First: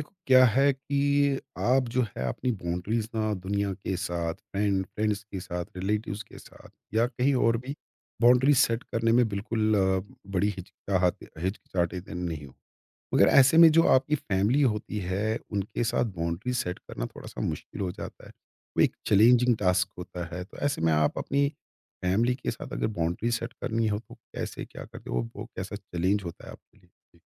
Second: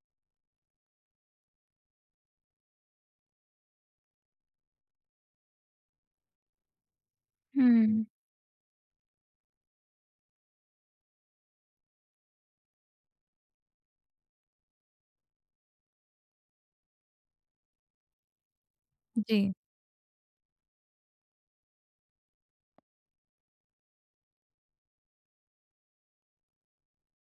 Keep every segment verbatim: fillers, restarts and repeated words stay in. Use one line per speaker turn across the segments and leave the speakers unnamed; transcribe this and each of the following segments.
देखो, क्या है कि आप जो है अपनी बाउंड्रीज ना दुनिया के साथ फ्रेंड फ्रेंड्स के साथ, रिलेटिव्स के साथ या कहीं और भी
हुँ,
बाउंड्री सेट करने में बिल्कुल अ, बड़ी हिचकिचाहट हिचकिचाते दिन नहीं हो। मगर ऐसे में जो आपकी फैमिली होती है उनके साथ बाउंड्री सेट करना थोड़ा सा मुश्किल हो जाता है। वो एक
जी।
चैलेंजिंग टास्क होता है। तो ऐसे में आप अपनी फैमिली के साथ अगर बाउंड्री सेट करनी हो तो कैसे क्या करते हो? वो वो कैसा चैलेंज होता है आपके लिए? जी।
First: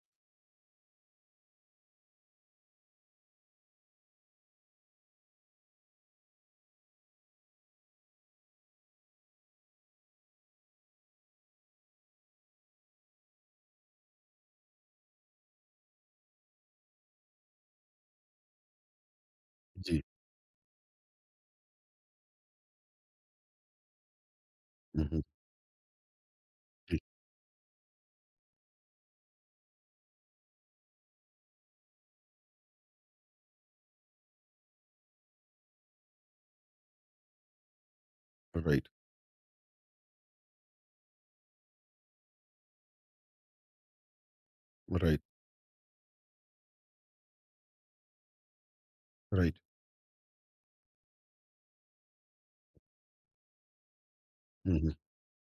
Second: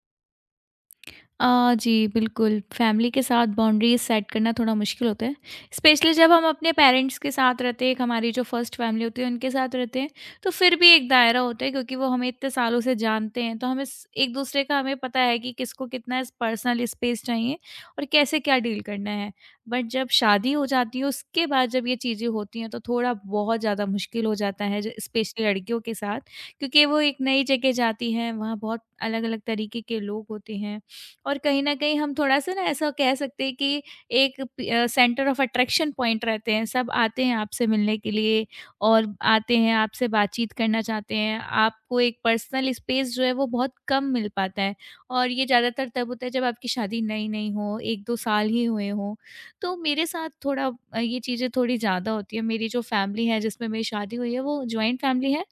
अ, जी, बिल्कुल, फैमिली के साथ बाउंड्रीज़ सेट करना थोड़ा मुश्किल होता है। स्पेशली जब हम अपने पेरेंट्स के साथ रहते हैं, एक हमारी जो फर्स्ट फैमिली होती है, उनके साथ रहते हैं, तो फिर भी एक दायरा होता है क्योंकि वो हमें इतने सालों से जानते हैं, तो हमें स एक-दूसरे का हमें पता है कि किसको कितना पर्सनल स्पेस चाहिए और कैसे क्या डील करना है। बट
जी।
जब शादी हो जाती है, उसके बाद जब ये चीज़ें होती हैं, तो थोड़ा बहुत ज़्यादा मुश्किल हो जाता है, ज
हम्म, हम्म।
स्पेशली लड़कियों के साथ क्योंकि
जी।
वो एक नई जगह जाती हैं, वहाँ बहुत अलग-अलग तरीके के लोग होते हैं। और कहीं न कहीं हम थोड़ा-सा ना ऐसा कह सकते हैं कि एक पी अ, सेंटर ऑफ अट्रैक्शन पॉइंट रहते हैं, सब आते हैं आपसे मिलने के लिए
राइट।
और आते हैं, आपसे बातचीत करना चाहते हैं। आपको एक पर्सनल स्पेस जो है वो बहुत कम मिल पाता है
राइट।
और ये ज़्यादातर तब होता है जब आपकी शादी नई-नई हो, एक-दो साल ही हुए हों।
राइट।
तो मेरे साथ थोड़ा अ, ये चीज़ें थोड़ी ज़्यादा होती हैं। मेरी जो फैमिली है जिसमें मेरी शादी हुई है, वो
हुँ, हुँ।
जॉइंट फैमिली है,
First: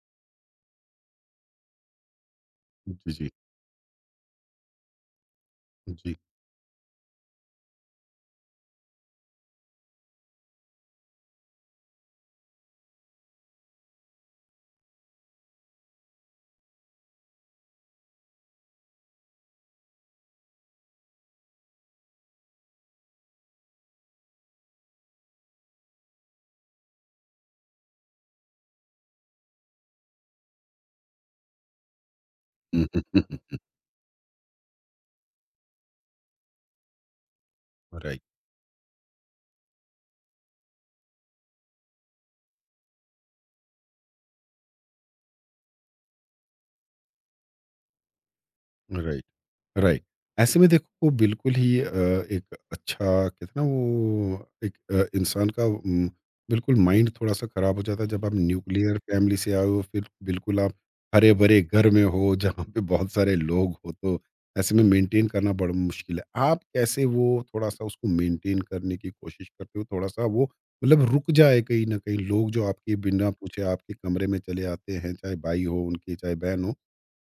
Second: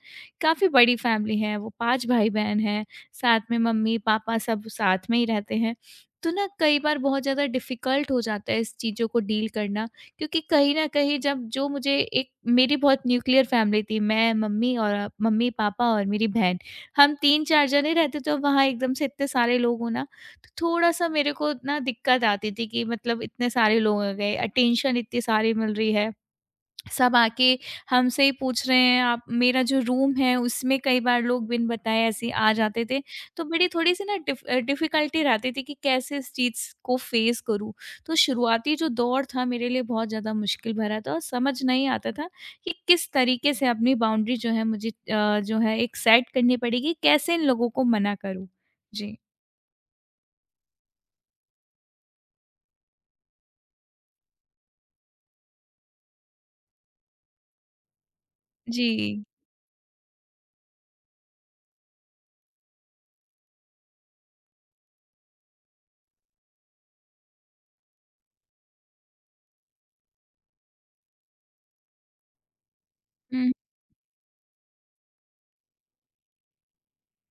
काफ़ी बड़ी फैमिली है, वो पाँच भाई-बहन हैं।
जी, जी।
साथ में मम्मी-पापा सब साथ में ही रहते हैं।
जी।
तो ना कई बार बहुत ज़्यादा डिफ़िकल्ट हो जाता है इस चीज़ों को डील करना क्योंकि कहीं न कहीं जब जो मुझे एक मेरी बहुत न्यूक्लियर फ़ैमिली थी। मैं, मम्मी और मम्मी-पापा और मेरी बहन, हम तीन-चार जने रहते तो वहाँ एकदम से इतने सारे लोग हो ना, तो थोड़ा-सा मेरे को ना दिक्कत आती थी कि मतलब इतने सारे लोग आ गए, अटेंशन इतनी सारी मिल रही है। सब आके हमसे ही पूछ रहे हैं आप मेरा जो रूम है उसमें कई बार लोग बिन बताए ऐसे आ
हुँ,
जाते
हुँ,
थे
हुँ,
तो
हुँ।
बड़ी थोड़ी-सी ना डिफ अ, डिफ़िकल्टी रहती थी कि कैसे इस चीज़ को फ़ेस करूँ। तो
राइट।
शुरुआती जो दौर था मेरे लिए बहुत ज़्यादा मुश्किल भरा था और समझ नहीं आता था कि किस तरीके से अपनी बाउंड्री जो है मुझे अ, जो है एक सेट करनी पड़ेगी, कैसे इन लोगों को मना करूँ? जी।
Right, right. ऐसे में देखो, वो बिल्कुल ही अ, एक अच्छा कहते हैं ना, वो एक अ, इंसान का उम, बिल्कुल माइंड थोड़ा-सा ख़राब हो जाता है जब आप
जी।
न्यूक्लियर फैमिली से आए हो, फिर बिल्कुल आप हरे-भरे घर में हो जहाँ पे बहुत सारे लोग हो। तो ऐसे में मेंटेन करना बड़ा मुश्किल है। आप कैसे वो थोड़ा-सा उसको मेंटेन करने की कोशिश करते हो? थोड़ा-सा वो मतलब रुक जाए कहीं न कहीं। लोग जो आपके बिना
हुँ।
पूछे आपके कमरे में चले आते हैं, चाहे भाई हो उनके, चाहे बहन हो।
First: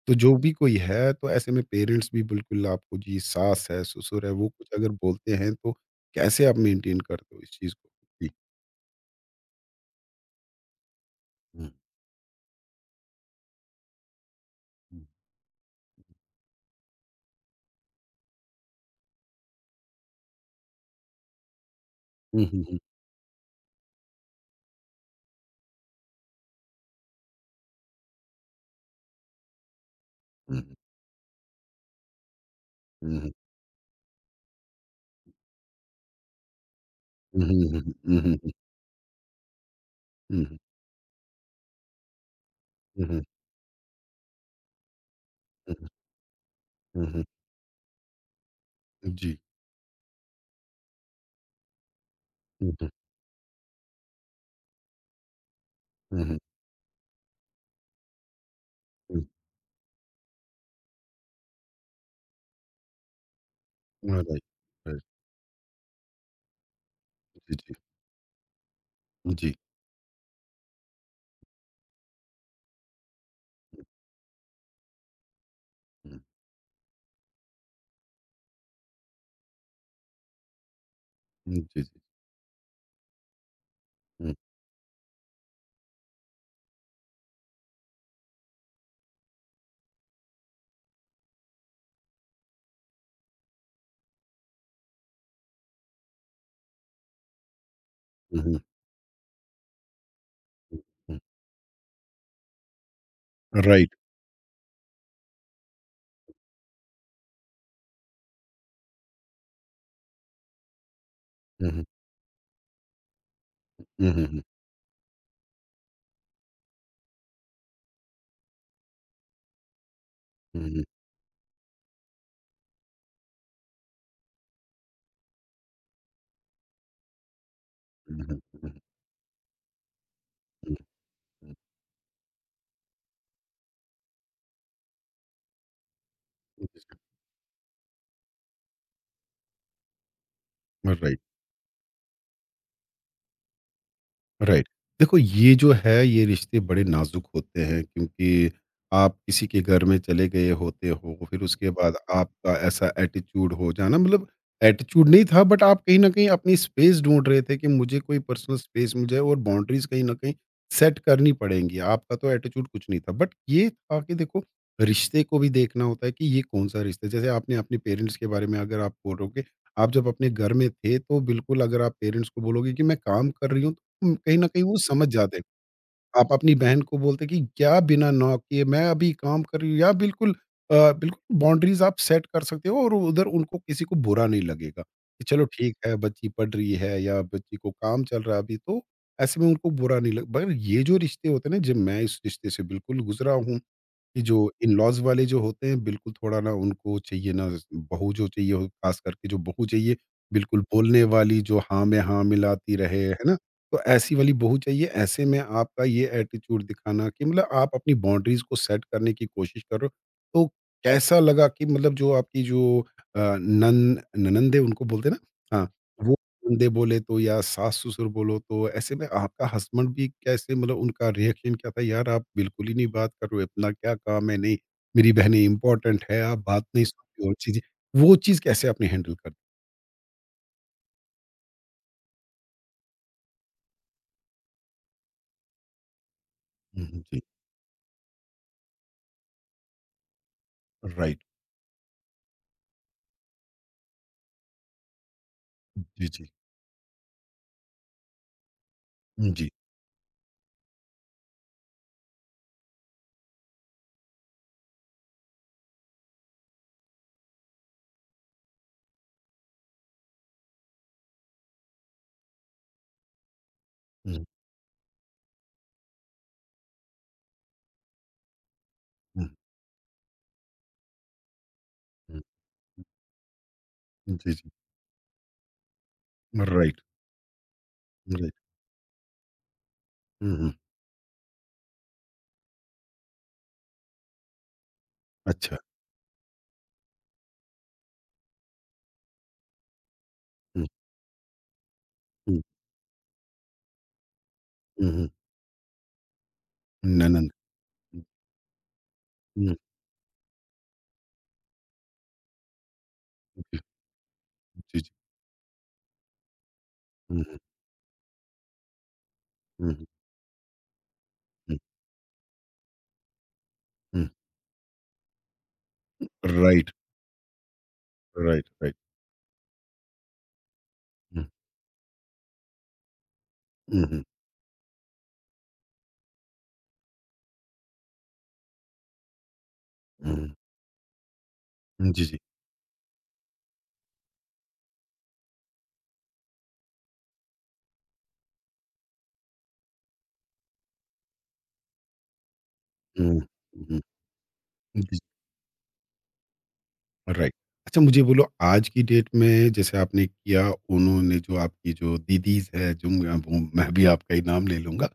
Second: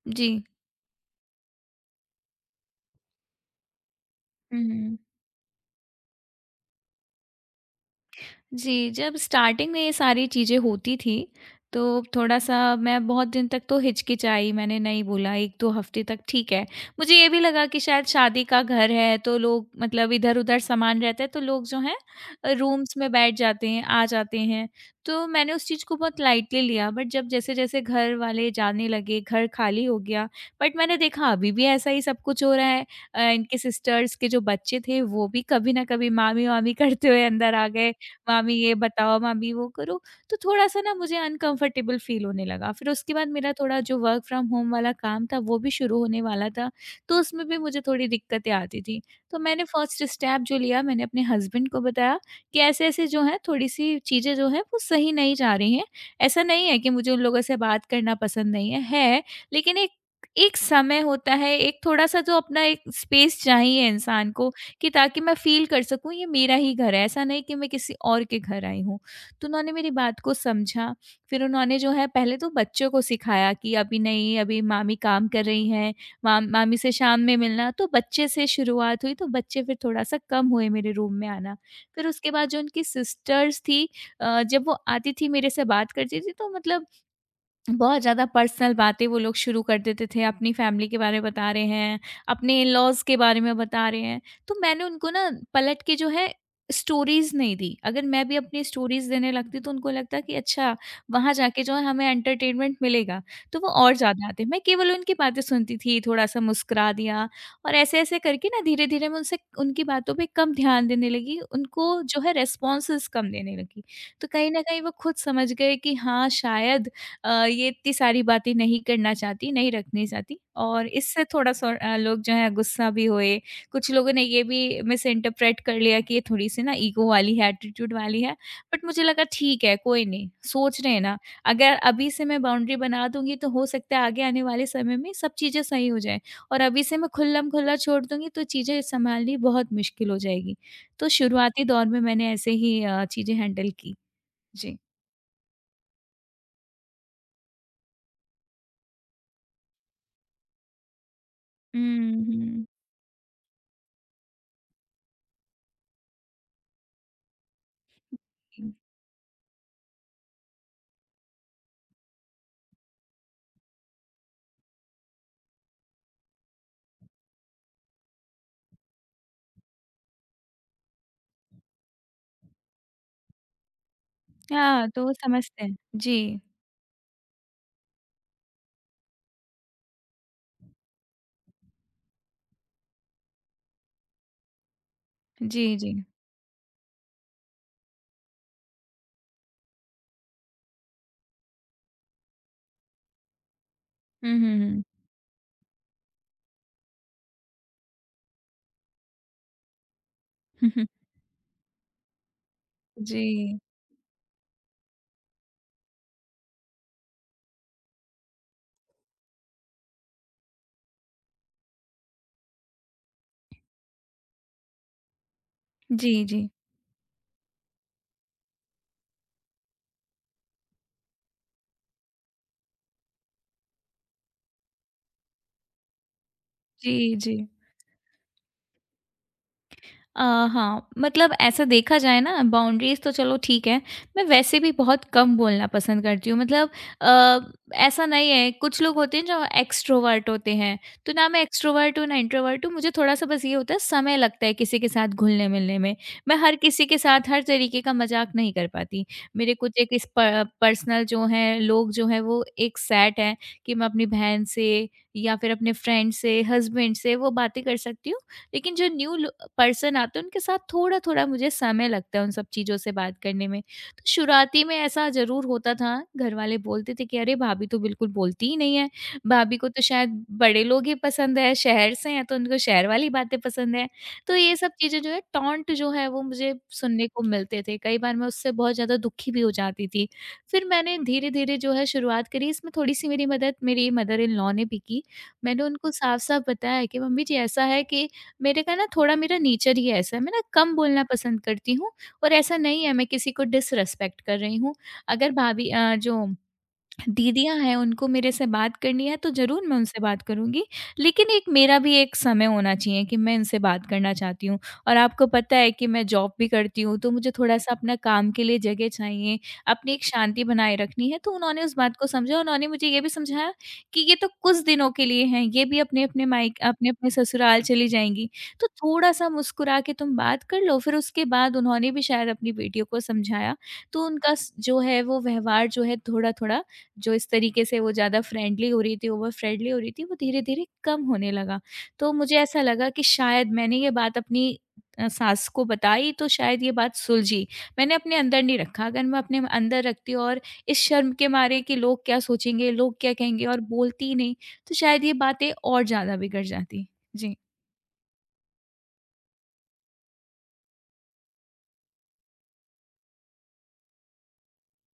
तो
जी।
जो भी कोई है, तो ऐसे में पेरेंट्स भी बिल्कुल आपको, जी, सास है, ससुर है, वो
हुँ,
कुछ अगर
हुँ।
बोलते हैं, तो कैसे आप मेंटेन करते हो इस चीज़ को? जी।
जी, जब स्टार्टिंग में ये सारी चीज़ें होती थी,
हुँ,
तो थोड़ा-सा मैं बहुत दिन तक तो हिचकिचाई, मैंने नहीं
हुँ।
बोला एक-दो हफ्ते तक ठीक है। मुझे ये भी लगा कि शायद शादी का घर है तो लोग मतलब इधर-उधर सामान रहता है तो लोग जो हैं
हुँ,
अ,
हुँ, हुँ।
रूम्स में बैठ जाते हैं, आ जाते हैं। तो मैंने उस चीज़ को बहुत लाइटली लिया बट जब जैसे-जैसे घर वाले जाने लगे, घर खाली हो गया
हुँ, हुँ,
बट मैंने देखा अभी भी ऐसा ही सब कुछ हो रहा है। अ,
हुँ,
इनके सिस्टर्स के जो बच्चे थे वो भी कभी न कभी मामी-वामी करते हुए
हुँ,
अंदर
हुँ,
आ
हुँ,
गए
हुँ, हुँ, हुँ,
मामी ये बताओ, मामी वो करो। तो
हुँ,
थोड़ा-सा ना मुझे अनकंफर्टेबल फ़ील होने लगा। फिर उसके
हुँ,
बाद मेरा थोड़ा जो वर्क फ्रॉम होम वाला काम था वो भी शुरू होने वाला था,
हुँ, हुँ,
तो
हुँ,
उसमें भी मुझे थोड़ी दिक्कतें आती थी।
जी।
तो मैंने फर्स्ट स्टेप जो लिया मैंने अपने हस्बैंड को बताया कि
हुँ, हुँ,
ऐसे-ऐसे जो है थोड़ी-सी चीज़ें जो हैं वो सही नहीं जा रही हैं।
हुँ, हुँ,
ऐसा नहीं है कि मुझे उन लोगों से बात करना पसंद नहीं है,
हुँ,
है, लेकिन एक एक समय होता है, एक थोड़ा-सा जो अपना एक स्पेस चाहिए
हाँ,
इंसान
राइट,
को कि
राइट।
ताकि मैं फ़ील कर सकूँ ये मेरा ही घर है, ऐसा नहीं
जी,
कि मैं
जी,
किसी और के घर आई हूँ। तो
जी।
उन्होंने मेरी बात को समझा, फिर उन्होंने जो है पहले तो बच्चों को सिखाया कि अभी नहीं, अभी मामी काम कर रही हैं,
हुँ।
माम मामी से शाम में मिलना, तो बच्चे से शुरुआत हुई, तो बच्चे फिर थोड़ा-सा कम हुए मेरे रूम में
हुँ,
आना।
जी, जी।
फिर उसके बाद जो उनकी सिस्टर्स थी
हुँ,
अ, जब वो आती थी मेरे से बात करती थी तो मतलब बहुत ज़्यादा पर्सनल बातें वो लोग शुरू कर देते थे, अपनी फैमिली के बारे में बता रहे हैं, अपने इन-लॉज़ के बारे में बता रहे हैं। तो मैंने उनको ना पलट के जो है स्टोरीज़ नहीं दी। अगर मैं भी
हुँ, हुँ,
अपनी स्टोरीज़ देने लगती तो उनको लगता कि अच्छा
हुँ, हुँ,
वहाँ जाके जो है हमें एंटरटेनमेंट मिलेगा, तो वो
राइट।
और ज़्यादा आते। मैं केवल उनकी बातें सुनती थी, थोड़ा-सा मुस्कुरा दिया और ऐसे-ऐसे करके ना धीरे-धीरे मैं उनसे उनकी बातों पे कम ध्यान देने लगी,
हुँ, हुँ,
उनको जो है रिस्पॉन्सेज़ कम देने लगी।
हुँ, हुँ,
तो
हुँ,
कहीं न कहीं वो खुद समझ गए कि हाँ शायद अ, ये इतनी सारी बातें नहीं करना चाहती, नहीं रखनी चाहती
हुँ, हुँ, हुँ,
और इससे थोड़ा-सा अ, लोग जो है गुस्सा भी हुए। कुछ लोगों ने ये भी मिसइंटरप्रेट कर लिया कि ये थोड़ी-सी ना ईगो वाली है, एटीट्यूड वाली
हुँ,
है।
हुँ,
बट मुझे लगा ठीक है, कोई नहीं,
हुँ,
सोच रहे हैं ना।
हुँ,
अगर अभी से मैं बाउंड्री बना दूँगी तो हो सकता है आगे आने वाले समय में सब चीज़ें सही हो जाएँ और अभी से मैं खुल्लम-खुल्ला छोड़ दूँगी तो चीज़ें सँभालनी बहुत मुश्किल हो जाएगी।
हुँ,
तो
राइट।
शुरुआती दौर में मैंने ऐसे ही अ, चीज़ें हैंडल की।
राइट।
जी।
देखो, ये जो है ये रिश्ते बड़े नाजुक होते हैं क्योंकि आप किसी के घर में चले गए होते हो। फिर उसके बाद
हुँ,
आपका
हुँ।
ऐसा एटीट्यूड हो जाना मतलब एटीट्यूड नहीं था, बट आप कहीं ना कहीं अपनी स्पेस ढूंढ रहे थे कि मुझे कोई पर्सनल स्पेस मिल जाए और बाउंड्रीज कहीं ना कहीं सेट करनी पड़ेंगी। आपका तो एटीट्यूड कुछ नहीं था, बट ये था कि देखो, रिश्ते को भी देखना होता है कि ये कौन सा रिश्ता है। जैसे आपने अपने पेरेंट्स के बारे में, अगर आप बोलोगे, आप जब अपने घर में थे, तो बिल्कुल अगर आप पेरेंट्स को बोलोगे कि मैं काम कर रही हूँ, उम, कहीं न कहीं वो
हाँ, तो
समझ
वो
जाते हैं।
समझते हैं।
आप
जी,
अपनी बहन को बोलते कि क्या बिना नॉक किए, मैं अभी काम कर रही हूँ, या बिल्कुल अ, बिल्कुल बाउंड्रीज़ आप सेट कर सकते हो और उधर उनको किसी को बुरा नहीं लगेगा, कि चलो
जी,
ठीक
जी।
है बच्ची पढ़ रही है या बच्ची को काम चल रहा है अभी, तो ऐसे में उनको बुरा नहीं लग। मगर ये जो रिश्ते होते हैं ना, जी, मैं इस रिश्ते से बिल्कुल गुज़रा हूँ। कि जो
हुँ, हुँ,
इन-लॉज़ वाले जो होते हैं, बिल्कुल थोड़ा ना उनको चाहिए ना, बहू जो चाहिए हो, ख़ास करके जो बहू चाहिए बिल्कुल
हुँ।
बोलने वाली, जो हाँ में हाँ मिलाती रहे, है ना?
जी,
तो ऐसी वाली बहू चाहिए। ऐसे में आपका ये एटीट्यूड दिखाना कि मतलब आप अपनी बाउंड्रीज़ को सेट करने की कोशिश करो। तो कैसा लगा कि मतलब जो आपकी जो अ, नन ननंद है, उनको बोलते हैं ना? हाँ, वो
जी, जी।
बंदे बोले तो, या सास-ससुर बोलो तो, ऐसे में आपका हस्बैंड भी कैसे, मतलब उनका रिएक्शन क्या था? यार, आप बिल्कुल ही नहीं बात कर रहे हो, अपना क्या काम है? नहीं, मेरी बहनें इम्पोर्टेंट है, आप बात नहीं
जी,
सुनते हो
जी।
चीज़ें, वो चीज़ कैसे आपने हैंडल कर?
अ, हाँ, मतलब ऐसा देखा जाए ना बाउंड्रीज़ तो चलो ठीक है, मैं वैसे भी बहुत कम बोलना पसंद करती हूँ मतलब
हुँ, हुँ, जी।
अ, ऐसा नहीं है कुछ लोग होते हैं जो एक्सट्रोवर्ट होते हैं, तो
राइट।
ना मैं एक्सट्रोवर्ट हूँ, ना इंट्रोवर्ट हूँ, मुझे थोड़ा-सा बस ये होता है समय लगता है किसी के साथ घुलने-मिलने में।
जी, जी।
मैं हर किसी के साथ हर तरीके का मज़ाक नहीं कर पाती,
हुँ, जी।
मेरे कुछ एक इस प पर्सनल जो हैं लोग जो हैं वो एक सेट है कि मैं अपनी बहन से या फिर अपने फ्रेंड से, हस्बैंड से वो बातें कर सकती हूँ। लेकिन जो न्यू पर्सन आते हैं उनके साथ थोड़ा-थोड़ा मुझे समय लगता है उन सब चीज़ों से बात करने में। तो
हुँ,
शुरुआती में ऐसा ज़रूर होता था, घर वाले बोलते थे कि अरे भाभी तो बिल्कुल बोलती ही नहीं है,
हुँ,
भाभी को तो शायद बड़े लोग ही पसंद है, शहर से
हुँ।
हैं तो उनको शहर वाली बातें पसंद है।
जी,
तो
जी।
ये सब चीज़ें जो है टॉन्ट जो है वो मुझे
राइट,
सुनने को मिलते थे, कई बार मैं
राइट।
उससे बहुत ज़्यादा दुखी भी हो जाती थी।
हुँ, हुँ।
फिर मैंने धीरे-धीरे जो है शुरुआत करी, इसमें थोड़ी-सी मेरी मदद मेरी मदर इन लॉ ने भी की।
अच्छा।
मैंने उनको साफ-साफ बताया कि मम्मी जी ऐसा है कि मेरे का ना थोड़ा मेरा नेचर ही ऐसा है, मैं ना
हुँ,
कम बोलना पसंद करती हूँ और
हुँ,
ऐसा नहीं है मैं किसी को डिसरिस्पेक्ट कर रही हूँ।
हुँ, हुँ।
अगर भाभी अ, जो
ननंद।
दीदियाँ हैं
हुँ,
उनको मेरे से बात करनी है तो
हुँ,
ज़रूर मैं उनसे बात करूँगी। लेकिन एक मेरा भी एक समय होना चाहिए कि मैं इनसे
जी,
बात करना चाहती हूँ।
जी, जी।
और आपको पता है कि मैं जॉब भी करती हूँ तो
हुँ,
मुझे
हुँ,
थोड़ा-सा अपना काम के लिए जगह चाहिए,
हुँ, हुँ,
अपनी एक शांति बनाए रखनी है। तो
हुँ,
उन्होंने उस बात को समझा, उन्होंने मुझे ये भी समझाया कि
हुँ।
ये तो कुछ दिनों के लिए हैं, ये भी अपने-अपने मायके
राइट,
अपने-अपने ससुराल चली जाएँगी।
राइट,
तो
राइट।
थोड़ा-सा मुस्कुरा के तुम बात कर लो। फिर
हुँ,
उसके बाद उन्होंने भी शायद अपनी बेटियों को समझाया।
हुँ, हुँ,
तो उनका स जो है वो व्यवहार जो है थोड़ा-थोड़ा जो इस तरीके से वो ज़्यादा फ्रेंडली हो रही थी, ओवर फ्रेंडली हो रही थी,
हुँ,
वो
हुँ।
धीरे-धीरे कम होने लगा।
जी,
तो
जी।
मुझे ऐसा लगा कि शायद मैंने ये बात अपनी अ, सास को बताई तो शायद ये बात सुलझी। मैंने अपने अंदर नहीं रखा, अगर मैं अपने अंदर रखती और इस शर्म के मारे कि लोग क्या सोचेंगे, लोग क्या
हुँ,
कहेंगे और
हुँ,
बोलती ही नहीं, तो
जी,
शायद ये बातें और ज़्यादा बिगड़ जाती।
राइट।
जी।
अच्छा, मुझे बोलो, आज की डेट में जैसे आपने किया, उन्होंने जो आपकी जो दीदीज़ है, जो म वो मैं भी आपका ही नाम ले लूँगा।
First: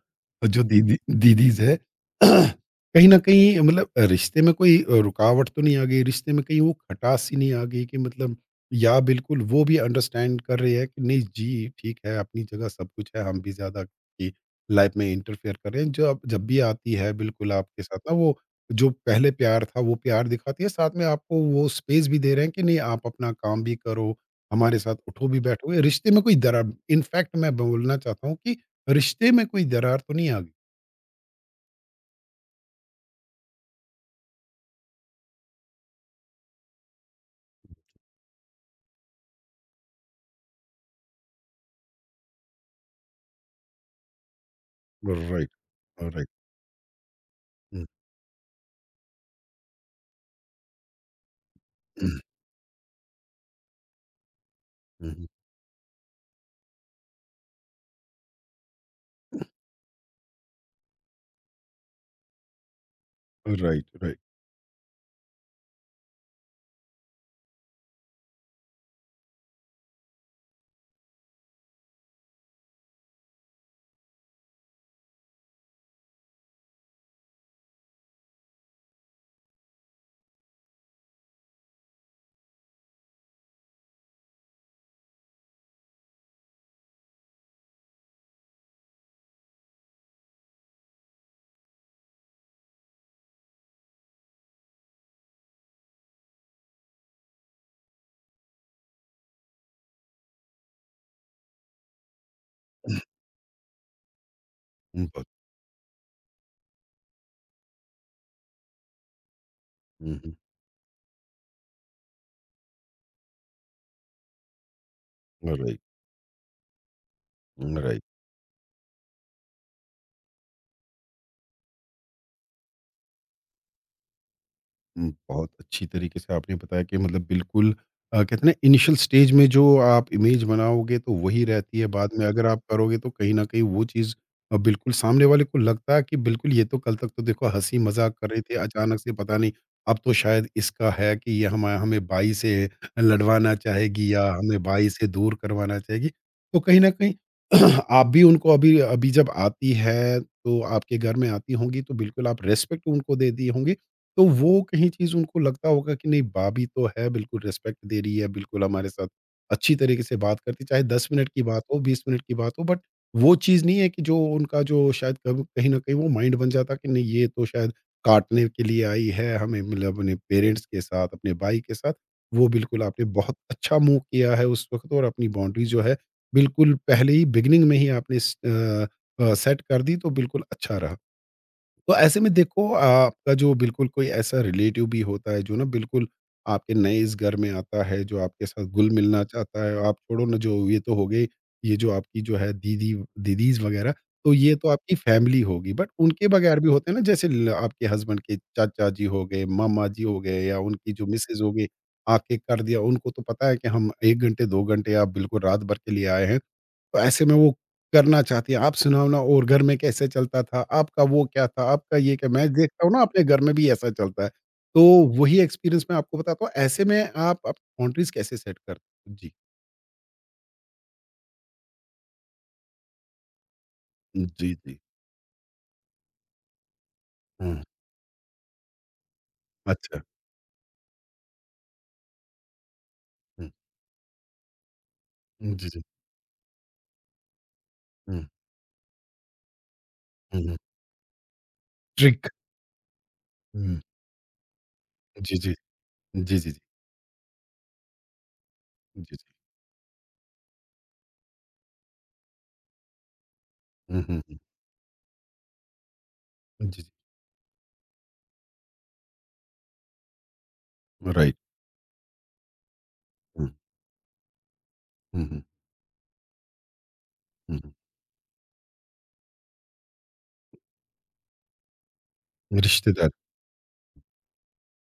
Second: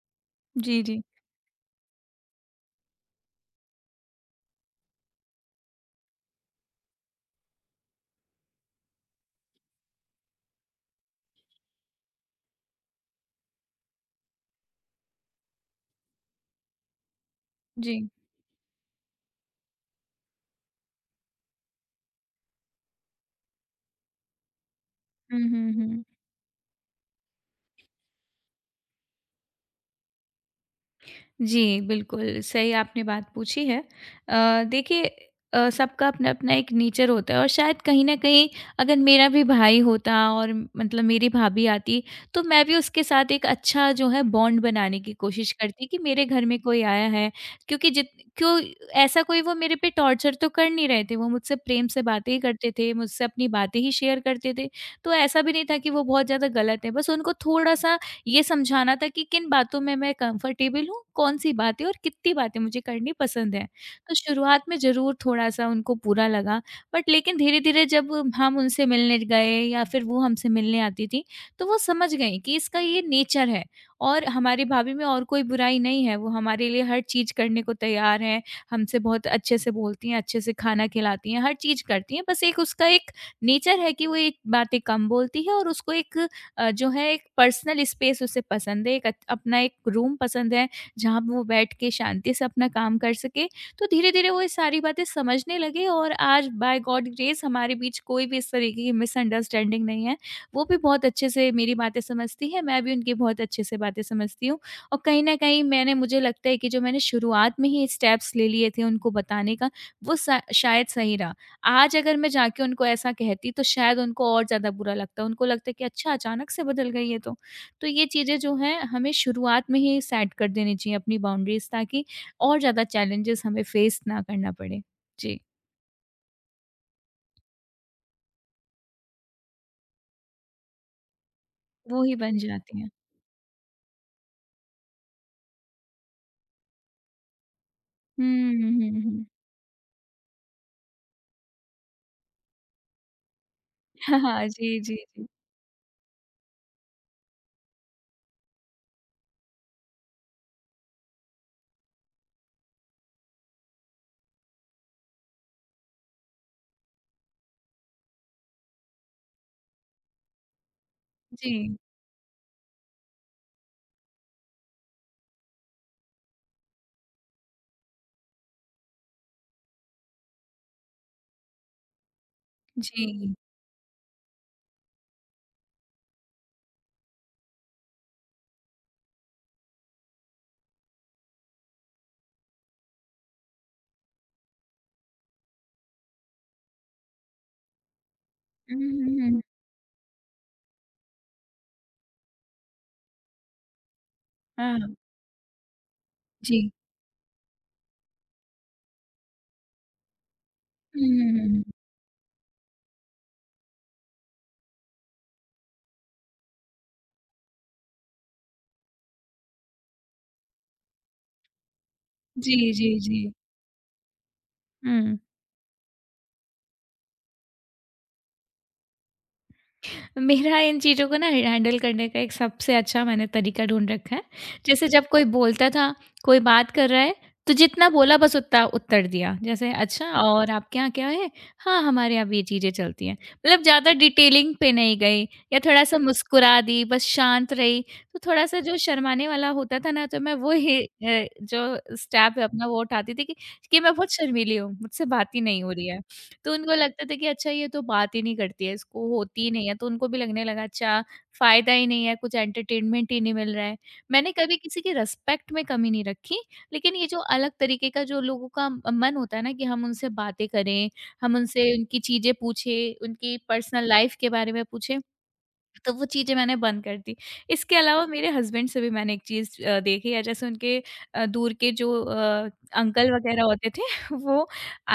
जो
जी,
दीदी
जी।
दीदीज़ है। कहीं न कहीं, मतलब रिश्ते में कोई अ, रुकावट तो नहीं आ गई? रिश्ते में कहीं वो खटास सी नहीं आ गई कि मतलब, या बिल्कुल वो भी अंडरस्टैंड कर रही है कि नहीं जी, ठीक है अपनी जगह सब कुछ है, हम भी ज़्यादा आपकी लाइफ़ में इंटरफेयर कर रहे हैं। जो अब जब भी आती है, बिल्कुल आपके
जी।
साथ ना, वो जो पहले प्यार था वो प्यार दिखाती है, साथ में आपको वो स्पेस भी दे रहे हैं कि नहीं, आप अपना काम भी करो, हमारे साथ उठो भी
हुँ, हुँ,
बैठो। ये
हुँ।
रिश्ते में कोई दरार, इनफैक्ट मैं बोलना चाहता हूँ कि रिश्ते में कोई दरार तो नहीं आ गई?
जी, बिल्कुल, सही आपने बात पूछी है। अ, देखिए अ, सबका अपना-अपना एक नेचर होता है और शायद कहीं न कहीं अगर मेरा भी भाई होता और मतलब मेरी भाभी आती, तो मैं भी उसके साथ एक अच्छा जो है बॉन्ड बनाने की
राइट, राइट,
कोशिश करती कि मेरे
राइट,
घर में कोई आया है। क्योंकि जित क्यों ऐसा कोई वो मेरे पे टॉर्चर तो कर नहीं रहे थे, वो मुझसे प्रेम से बातें ही करते थे, मुझसे अपनी बातें ही शेयर करते थे। तो ऐसा भी नहीं था कि वो बहुत ज़्यादा गलत है, बस उनको थोड़ा-सा ये समझाना था कि किन बातों में मैं कंफर्टेबल हूँ, कौन-सी बातें और कितनी बातें मुझे करनी पसंद हैं।
राइट,
तो शुरुआत में ज़रूर थोड़ा-सा उनको बुरा लगा, बट लेकिन धीरे-धीरे जब हम उनसे मिलने गए या फिर वो हमसे मिलने आती थीं, तो वो समझ गईं कि इसका ये नेचर है और हमारी भाभी में और कोई बुराई नहीं है, वो हमारे लिए हर चीज़ करने को तैयार हैं, हमसे बहुत अच्छे से बोलती हैं, अच्छे से खाना खिलाती हैं, हर चीज़ करती हैं। बस एक उसका एक नेचर है कि वो ये बातें कम बोलती है और उसको एक अ, जो है एक पर्सनल स्पेस उसे पसंद है, एक अच अपना एक रूम पसंद है, जहाँ पे वो बैठ के शांति से अपना काम कर सके। तो धीरे-धीरे वो ये सारी बातें समझने लगे और आज बाय गॉड ग्रेस हमारे बीच कोई भी इस तरीके की मिसअंडरस्टैंडिंग नहीं है। वो भी बहुत अच्छे से मेरी बातें समझती हैं, मैं भी उनकी बहुत अच्छे से बातें समझती हूँ और कहीं न कहीं मैंने मुझे लगता है कि जो मैंने शुरुआत में ही स्टेप्स ले लिए थे उनको बताने का, वो सा शायद सही रहा। आज अगर मैं जाके उनको ऐसा कहती तो शायद उनको और ज़्यादा बुरा लगता। उनको
राइट,
लगता
राइट,
कि अच्छा अचानक से बदल गई ये तो। तो
राइट।
ये चीज़ें जो हैं हमें शुरुआत में ही सेट कर देनी चाहिए अपनी बाउंड्रीज़ ताकि और ज़्यादा चैलेंजेस हमें फेस ना करना पड़े।
हुँ,
जी,
बहुत अच्छी तरीके से आपने बताया कि मतलब बिल्कुल अ, कहते हैं ना, इनिशियल स्टेज में जो आप इमेज बनाओगे तो वही रहती है।
वो
बाद
ही
में
बन
अगर आप
जाती हैं।
करोगे, तो कहीं न कहीं वो चीज़ अ, बिल्कुल सामने वाले को लगता है कि बिल्कुल ये तो कल तक तो देखो हँसी-मज़ाक
हुँ,
कर रहे थे,
हुँ,
अचानक
हुँ,
से
हुँ।
पता नहीं, अब तो शायद इसका है कि ये हमा हमें बाई से लड़वाना चाहेगी या
हाँ,
हमें
जी,
बाई
जी,
से
जी।
दूर करवाना चाहेगी। तो कहीं न कहीं आप भी उनको, अभी अभी जब आती है, तो आपके घर में आती होंगी तो बिल्कुल आप रिस्पेक्ट उनको दे दिए होंगे। तो वो कहीं चीज़ उनको लगता होगा कि नहीं, भाभी तो है बिल्कुल रिस्पेक्ट दे रही है, बिल्कुल हमारे साथ अच्छी तरीके से बात करती है, चाहे दस मिनट की बात
जी,
हो, बीस मिनट की बात हो, बट वो चीज़ नहीं है कि जो उनका जो शायद कब कहीं न कहीं वो माइंड बन जाता कि नहीं, ये तो शायद काटने के लिए आई है हमें, मतलब अपने पेरेंट्स के साथ, अपने भाई के साथ। वो बिल्कुल आपने
जी।
बहुत अच्छा मूव किया है उस वक़्त, और अपनी बाउंड्री जो है बिल्कुल पहले ही बिगिनिंग में ही आपने स अ अ, सेट कर दी, तो बिल्कुल अच्छा रहा। तो ऐसे में देखो, आपका जो बिल्कुल कोई ऐसा रिलेटिव भी होता है जो ना बिल्कुल आपके नए इस घर में आता है, जो आपके साथ
हुँ,
घुल
हुँ,
मिलना
हुँ।
चाहता है, आप छोड़ो ना जो ये तो हो गई, ये जो आपकी जो है दीदी दीदीज वगैरह, तो ये तो
हाँ,
आपकी फैमिली होगी, बट उनके बगैर भी
जी।
होते हैं ना, जैसे ल- आपके हस्बैंड के चाचा जी हो गए, मामा जी हो गए, या उनकी
हुँ,
जो
हुँ,
मिसेज
हुँ,
हो
हुँ।
गई, आके कर दिया उनको, तो पता है कि हम एक घंटे दो घंटे, आप बिल्कुल रात भर के लिए आए हैं, तो ऐसे में वो करना चाहती हैं, आप सुनाओ ना और घर में कैसे चलता था आपका, वो क्या था आपका, ये कि मैं
जी,
देखता
जी,
हूँ ना
जी।
अपने घर में भी ऐसा चलता है, तो
हुँ।
वही एक्सपीरियंस में आपको बताता हूँ। ऐसे में आप आप कंट्रीज कैसे सेट करते हैं, जी?
मेरा इन चीज़ों को ना हैंडल करने का एक सबसे अच्छा मैंने तरीका ढूँढ रखा है।
जी जी।
जैसे जब कोई बोलता था, कोई बात कर रहा है, तो
हम्म।
जितना बोला बस उतना उत्तर दिया। जैसे
अच्छा।
अच्छा और आपके यहाँ क्या है? हाँ, हमारे यहाँ भी ये चीज़ें चलती हैं। मतलब ज़्यादा डिटेलिंग पे नहीं गई
हम्म,
या
जी जी।
थोड़ा-सा मुस्कुरा दी, बस शांत रही। तो
हम्म,
थोड़ा-सा जो शर्माने वाला होता था ना, तो मैं वो
हम्म,
ही अ, जो
ट्रिक।
स्टेप है अपना वो उठाती थी कि,
हम्म,
कि मैं बहुत शर्मीली हूँ, मुझसे बात
जी
ही
जी,
नहीं हो रही है।
जी जी
तो
जी,
उनको लगता था कि अच्छा ये तो बात ही नहीं करती है,
जी
इसको
जी।
होती ही नहीं है, तो उनको भी लगने लगा अच्छा फ़ायदा ही नहीं है, कुछ एंटरटेनमेंट ही नहीं मिल रहा है।
हम्म,
मैंने
हम्म,
कभी किसी की रिस्पेक्ट में कमी नहीं रखी,
हम्म, जी जी।
लेकिन ये जो अलग तरीके का जो लोगों का अ, मन होता है ना कि हम उनसे बातें करें,
राइट।
हम उनसे उनकी चीज़ें पूछें, उनकी पर्सनल लाइफ़ के बारे में पूछें, तो वो चीज़ें मैंने बंद कर दी। इसके अलावा मेरे हस्बैंड से भी मैंने एक चीज़ अ, देखी है जैसे उनके अ, दूर के जो अ, अंकल वग़ैरह होते थे वो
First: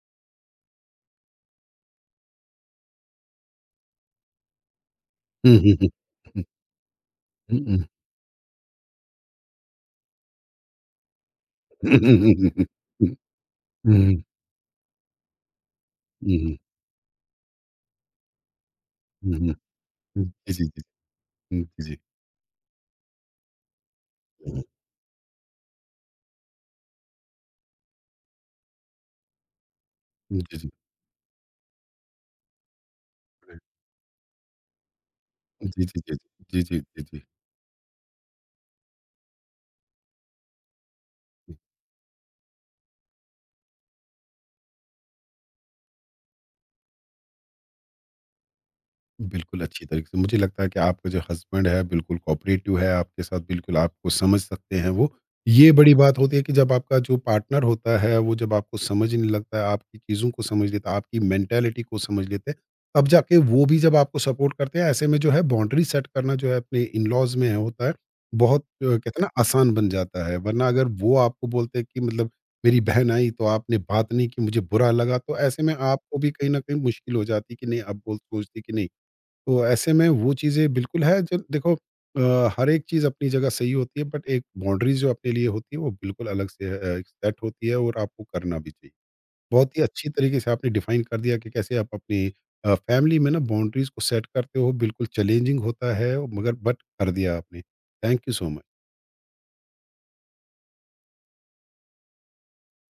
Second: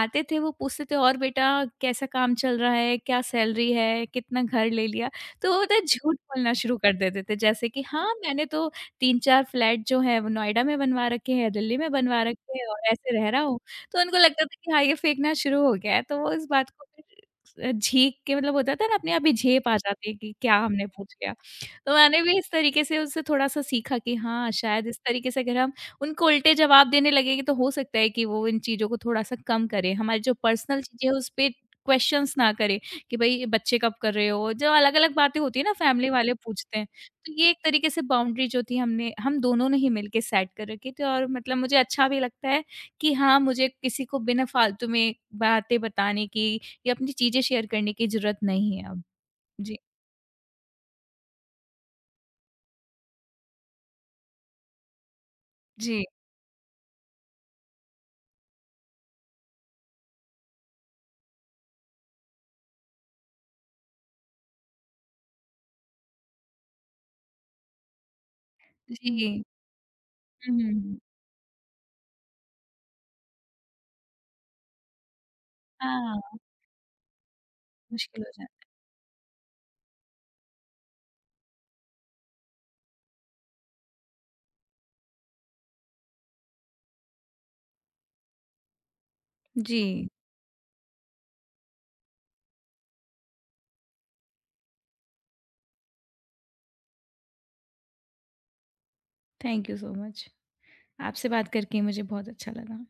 आते थे, वो पूछते थे और बेटा कैसा काम चल रहा है? क्या सैलरी है? कितना घर ले लिया? तो वो ना झूठ बोलना शुरू कर देते थे जैसे कि हाँ, मैंने तो तीन चार फ्लैट जो है वो नोएडा में बनवा रखे हैं, दिल्ली में बनवा रखे हैं और ऐसे रह रहा हूँ। तो उनको लगता था कि हाँ, ये फेंकना शुरू हो गया है तो वो इस बात को फिर अ, झीक के मतलब होता था ना अपने आप ही झेप आ जाती है कि क्या
रिश्त
हमने पूछ लिया।
हुँ,
तो
जी।
मैंने भी इस तरीके से उससे थोड़ा-सा सीखा कि हाँ, शायद इस तरीके से अगर हम उनको उल्टे जवाब देने लगेंगे तो हो सकता है कि वो इन चीज़ों को थोड़ा-सा कम करें। हमारी जो
जी, जी।
पर्सनल चीज़ें हैं उस पे क्वेश्चन्स ना करें कि भई बच्चे कब कर रहे हो? जो अलग-अलग बातें होती है ना
जी, जी,
फैमिली
जी,
वाले
जी, जी,
पूछते
जी,
हैं।
जी। जी।
तो ये एक तरीके से बाउंड्री जो थी हमने हम दोनों ने ही मिलके सेट कर रखी थी और मतलब मुझे अच्छा भी लगता है कि हाँ, मुझे किसी को बिना फालतू में बातें बताने की या अपनी चीज़ें शेयर करने की ज़रूरत नहीं है अब।
बिल्कुल
जी,
अच्छी तरीके से मुझे लगता है कि आपका जो हस्बैंड है बिल्कुल कोऑपरेटिव है आपके साथ, बिल्कुल आपको समझ सकते हैं वो। ये बड़ी
जी,
बात होती है कि जब आपका जो पार्टनर होता है, वो जब आपको समझने लगता है, आपकी चीज़ों को समझ लेता है, आपकी मेंटेलिटी को समझ लेते हैं, तब जाके वो भी जब आपको सपोर्ट करते हैं, ऐसे में जो है बाउंड्री सेट करना जो है अपने इन लॉज में है होता है बहुत अ, कहते हैं ना
जी।
आसान बन जाता है।
हुँ,
वरना
हुँ,
अगर
हुँ।
वो आपको बोलते हैं कि मतलब मेरी बहन आई तो आपने बात नहीं की, मुझे बुरा लगा, तो ऐसे में आपको भी
हाँ,
कहीं ना कहीं मुश्किल हो जाती है कि नहीं, अब बोल
मुश्किल हो
सोचती
जाता
कि नहीं। तो ऐसे में वो चीज़ें बिल्कुल है जो देखो, अ, हर एक चीज़ अपनी जगह सही होती है, बट एक बाउंड्रीज जो अपने लिए होती है वो बिल्कुल अलग से अ, एक सेट होती है और आपको करना भी चाहिए।
है।
बहुत ही
जी,
अच्छी तरीके से आपने डिफाइन कर दिया कि कैसे आप अपनी अ, फैमिली में ना बाउंड्रीज को सेट करते हो। बिल्कुल चैलेंजिंग होता है, मगर बट कर दिया आपने। Thank you so much.
Thank you so much. आपसे बात करके मुझे बहुत अच्छा लगा।